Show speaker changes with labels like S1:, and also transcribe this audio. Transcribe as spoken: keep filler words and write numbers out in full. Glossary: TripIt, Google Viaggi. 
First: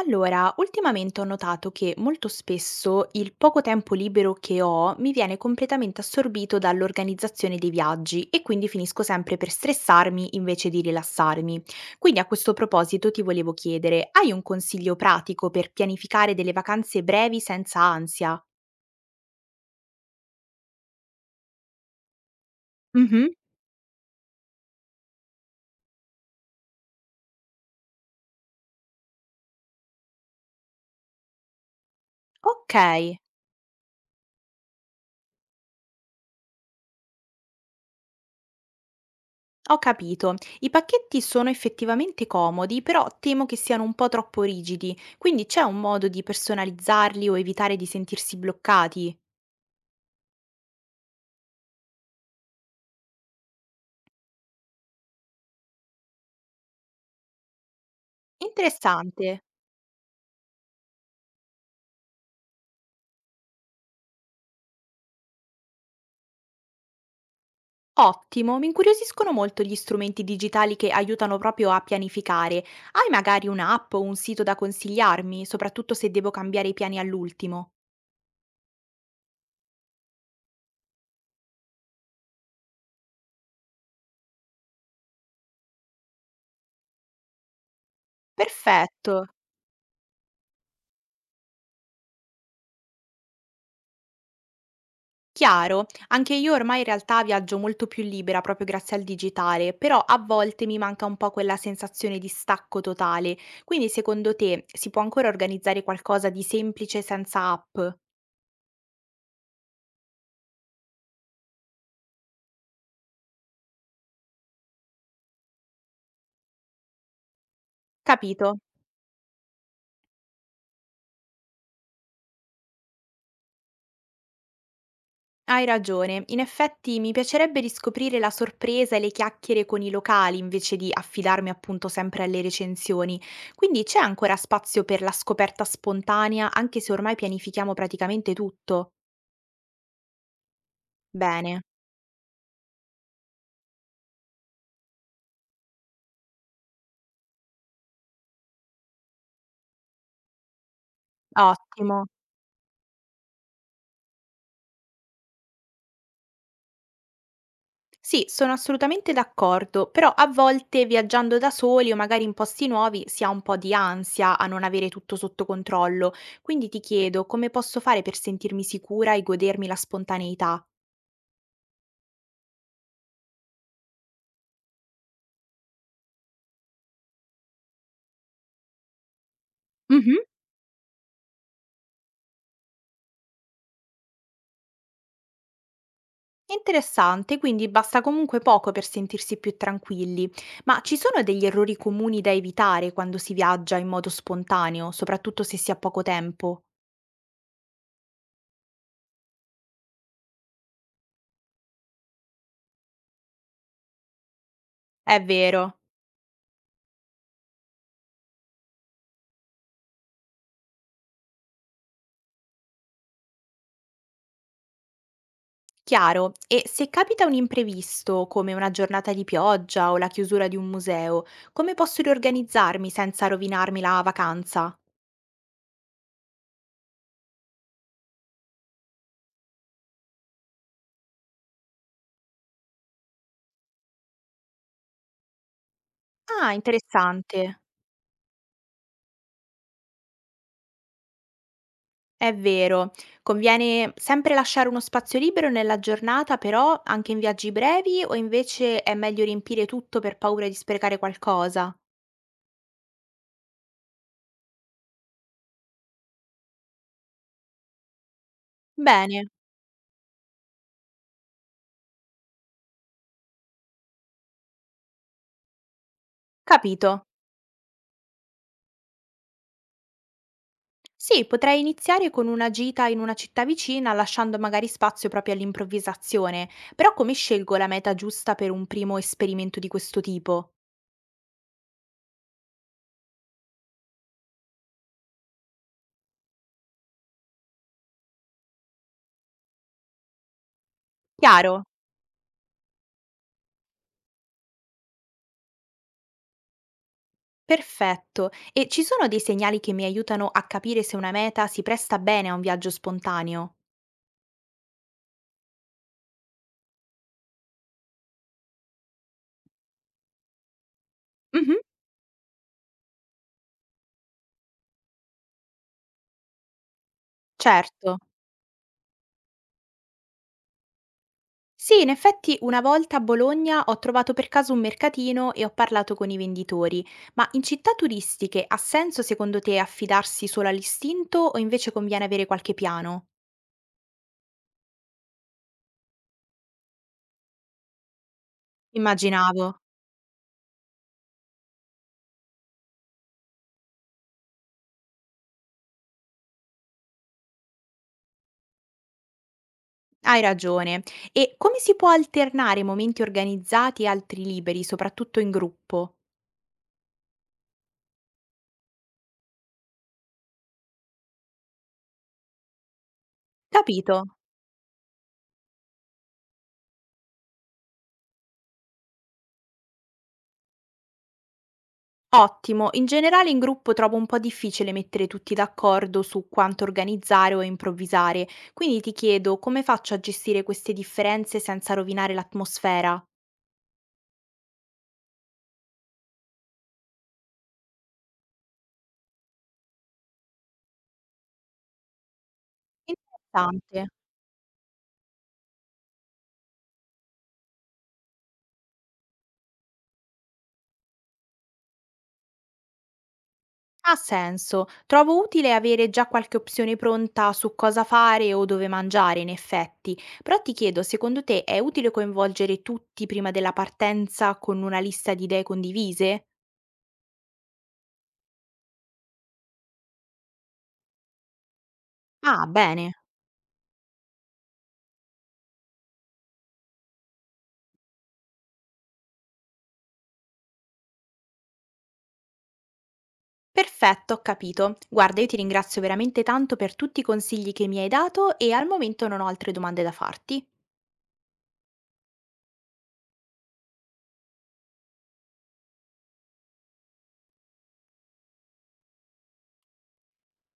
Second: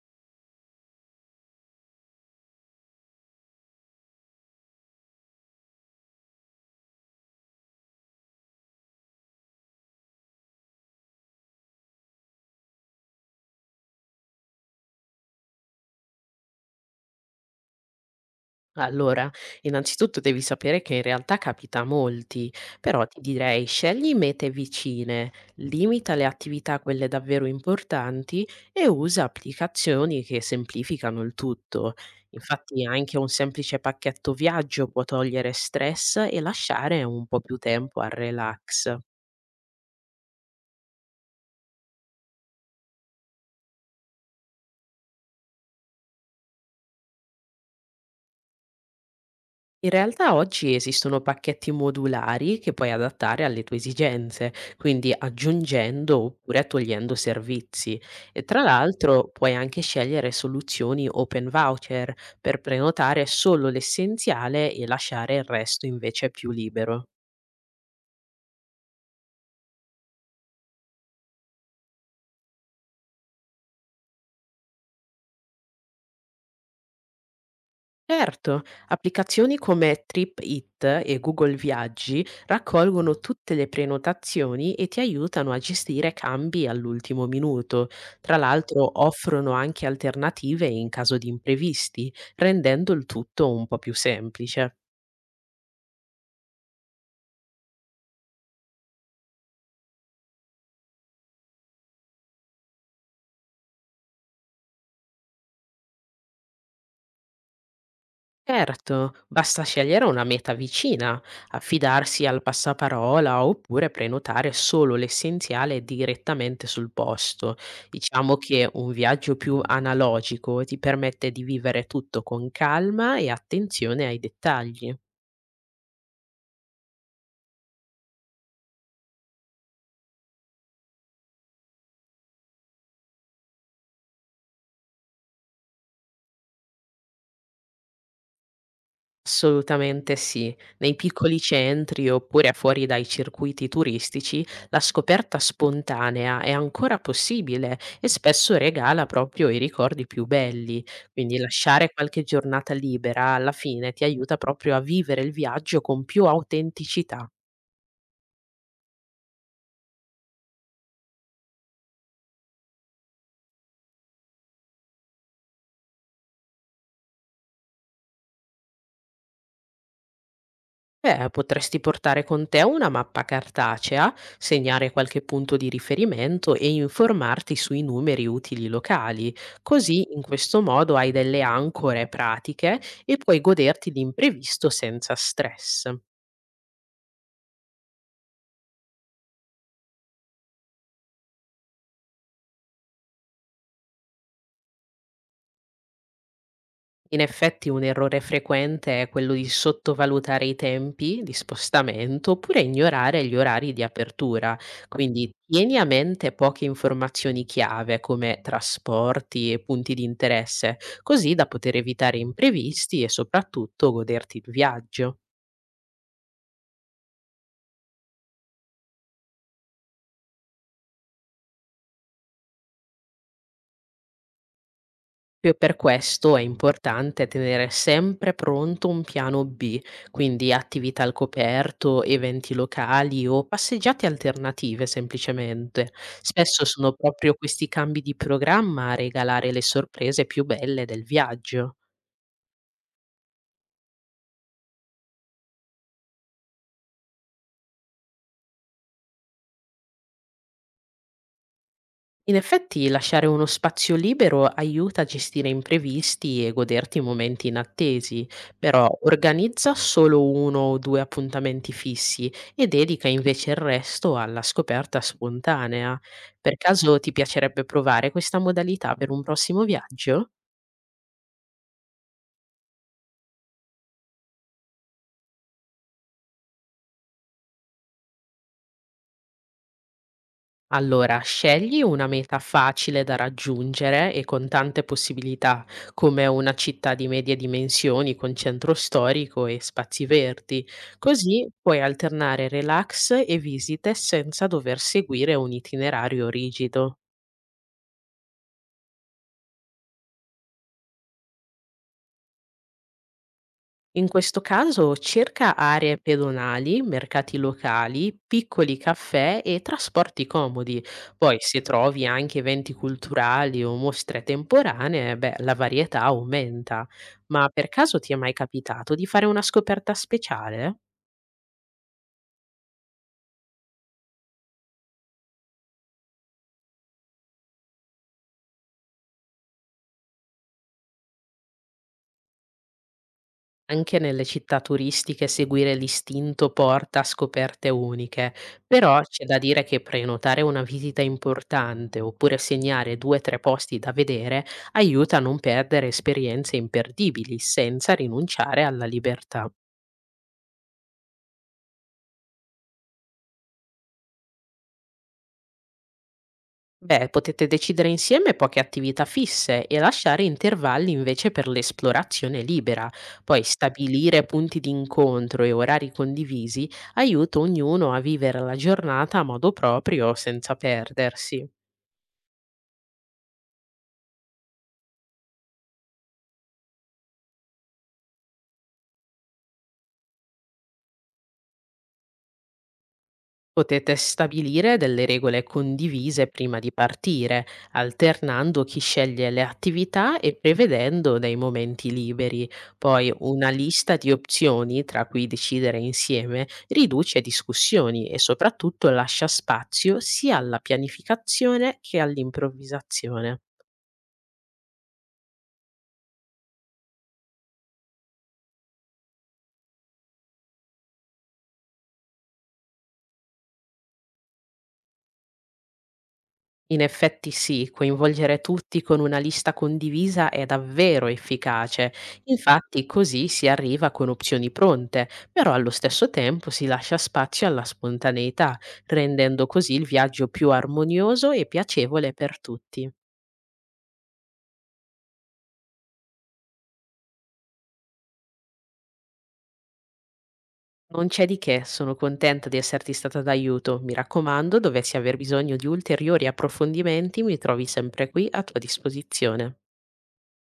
S1: Allora, ultimamente ho notato che molto spesso il poco tempo libero che ho mi viene completamente assorbito dall'organizzazione dei viaggi e quindi finisco sempre per stressarmi invece di rilassarmi. Quindi a questo proposito ti volevo chiedere, hai un consiglio pratico per pianificare delle vacanze brevi senza ansia?
S2: Allora, innanzitutto devi sapere che in realtà capita a molti, però ti
S1: Mhm.
S2: direi scegli mete vicine, limita le attività a quelle davvero importanti e usa applicazioni che semplificano il tutto.
S1: Ok,
S2: Infatti anche un semplice pacchetto viaggio può togliere stress e lasciare un po' più tempo al relax.
S1: ho capito. I pacchetti sono effettivamente comodi, però temo che siano un po' troppo rigidi, quindi c'è un modo di personalizzarli o evitare di sentirsi bloccati?
S2: In realtà oggi esistono pacchetti modulari che puoi adattare alle tue esigenze, quindi aggiungendo oppure togliendo servizi. E tra
S1: Interessante,
S2: l'altro puoi anche scegliere soluzioni open voucher per prenotare solo l'essenziale e lasciare il resto invece più libero.
S1: ottimo, mi incuriosiscono molto gli strumenti digitali che aiutano proprio a pianificare. Hai magari un'app o un sito da consigliarmi, soprattutto se devo cambiare i piani all'ultimo?
S2: Certo, applicazioni come TripIt e Google Viaggi raccolgono tutte le prenotazioni e ti aiutano a gestire cambi all'ultimo minuto. Tra l'altro
S1: Perfetto,
S2: offrono anche alternative in caso di imprevisti, rendendo il tutto un po' più semplice.
S1: chiaro, anche io ormai in realtà viaggio molto più libera proprio grazie al digitale, però a volte mi manca un po' quella sensazione di stacco totale. Quindi secondo te si può ancora organizzare qualcosa di semplice senza app?
S2: Certo, basta scegliere una meta vicina, affidarsi al passaparola oppure prenotare solo l'essenziale direttamente sul posto. Diciamo
S1: Capito.
S2: che un viaggio più analogico ti permette di vivere tutto con calma e attenzione ai dettagli.
S1: Hai ragione, in effetti mi piacerebbe riscoprire la sorpresa e le chiacchiere con i locali invece di affidarmi appunto sempre alle recensioni, quindi c'è ancora spazio per la scoperta spontanea anche se ormai pianifichiamo praticamente tutto.
S2: Assolutamente sì. Nei piccoli
S1: Bene,
S2: centri oppure fuori dai circuiti turistici, la scoperta spontanea è ancora possibile e spesso regala proprio i ricordi più belli. Quindi lasciare
S1: ottimo.
S2: qualche giornata libera alla fine ti aiuta proprio a vivere il viaggio con più autenticità.
S1: Sì, sono assolutamente d'accordo, però a volte viaggiando da soli o magari in posti nuovi si ha un po' di ansia a non avere tutto sotto controllo, quindi ti chiedo come posso fare per sentirmi sicura e godermi la spontaneità.
S2: Beh, potresti portare con te una mappa cartacea, segnare qualche punto di riferimento e informarti sui numeri utili locali. Così, in
S1: Mhm.
S2: questo modo, hai delle ancore pratiche e puoi goderti l'imprevisto senza stress.
S1: È interessante, quindi basta comunque poco per sentirsi più tranquilli. Ma ci sono degli errori comuni da evitare quando si viaggia in modo spontaneo, soprattutto se si ha poco tempo?
S2: In effetti un errore frequente è quello di sottovalutare i tempi di spostamento oppure ignorare gli orari di apertura.
S1: È
S2: Quindi tieni
S1: vero,
S2: a mente poche informazioni chiave come trasporti e punti di interesse, così da poter evitare imprevisti e soprattutto goderti il viaggio.
S1: chiaro. E se capita un imprevisto, come una giornata di pioggia o la chiusura di un museo, come posso riorganizzarmi senza rovinarmi la vacanza?
S2: Proprio per questo è importante tenere sempre pronto un piano B, quindi attività al coperto, eventi locali o passeggiate alternative semplicemente.
S1: Ah,
S2: Spesso sono proprio
S1: interessante.
S2: questi cambi di programma a regalare le sorprese più belle del viaggio.
S1: È vero, conviene sempre lasciare uno spazio libero nella giornata, però anche in viaggi brevi o invece è meglio riempire tutto per paura di sprecare qualcosa?
S2: In effetti lasciare uno spazio libero aiuta a gestire imprevisti e goderti i momenti inattesi, però
S1: Bene,
S2: organizza solo uno o due appuntamenti fissi e dedica invece il resto alla scoperta spontanea. Per caso
S1: capito.
S2: ti piacerebbe provare questa modalità per un prossimo viaggio?
S1: Sì, potrei iniziare con una gita in una città vicina, lasciando magari spazio proprio all'improvvisazione, però come scelgo la meta giusta per un primo esperimento di questo tipo?
S2: Allora, scegli una meta facile da raggiungere e con tante possibilità, come una città di medie dimensioni con centro storico e spazi verdi. Così
S1: Chiaro.
S2: puoi alternare relax e visite senza dover seguire un itinerario rigido.
S1: Perfetto. E ci sono dei segnali che mi aiutano a capire se una meta si presta bene a un viaggio spontaneo?
S2: In questo caso cerca aree pedonali, mercati locali, piccoli caffè e trasporti comodi. Poi
S1: Mhm,
S2: se trovi anche eventi culturali o mostre temporanee, beh, la varietà aumenta. Ma per caso
S1: certo.
S2: ti è mai capitato di fare una scoperta speciale?
S1: Sì, in effetti una volta a Bologna ho trovato per caso un mercatino e ho parlato con i venditori, ma in città turistiche ha senso secondo te affidarsi solo all'istinto o invece conviene avere qualche piano?
S2: Anche nelle città turistiche seguire l'istinto porta a scoperte uniche, però c'è da
S1: Immaginavo.
S2: dire che prenotare una visita importante oppure segnare due o tre posti da vedere aiuta a non perdere esperienze imperdibili senza rinunciare alla libertà.
S1: Hai ragione. E come si può alternare momenti organizzati e altri liberi, soprattutto in gruppo?
S2: Beh, potete decidere insieme poche attività fisse e lasciare intervalli invece per l'esplorazione libera. Poi
S1: Capito.
S2: stabilire punti di incontro e orari condivisi aiuta ognuno a vivere la giornata a modo proprio senza perdersi.
S1: Ottimo, in generale in gruppo trovo un po' difficile mettere tutti d'accordo su quanto organizzare o improvvisare, quindi ti chiedo come faccio a gestire queste differenze senza rovinare l'atmosfera?
S2: Potete stabilire delle regole condivise prima di partire, alternando chi sceglie le attività e prevedendo dei momenti liberi. Poi una
S1: Interessante.
S2: lista di opzioni tra cui decidere insieme riduce discussioni e soprattutto lascia spazio sia alla pianificazione che all'improvvisazione.
S1: Ha senso. Trovo utile avere già qualche opzione pronta su cosa fare o dove mangiare, in effetti. Però ti chiedo, secondo te è utile coinvolgere tutti prima della partenza con una lista di idee condivise?
S2: In effetti sì, coinvolgere tutti con una lista condivisa è davvero efficace.
S1: Ah,
S2: Infatti
S1: bene.
S2: così si arriva con opzioni pronte, però allo stesso tempo si lascia spazio alla spontaneità, rendendo così il viaggio più armonioso e piacevole per tutti.
S1: Perfetto, ho capito. Guarda, io ti ringrazio veramente tanto per tutti i consigli che mi hai dato e al momento non ho altre domande da farti.
S2: Non c'è di che, sono contenta di esserti stata d'aiuto. Mi raccomando, dovessi aver bisogno di ulteriori approfondimenti, mi trovi sempre qui a tua disposizione.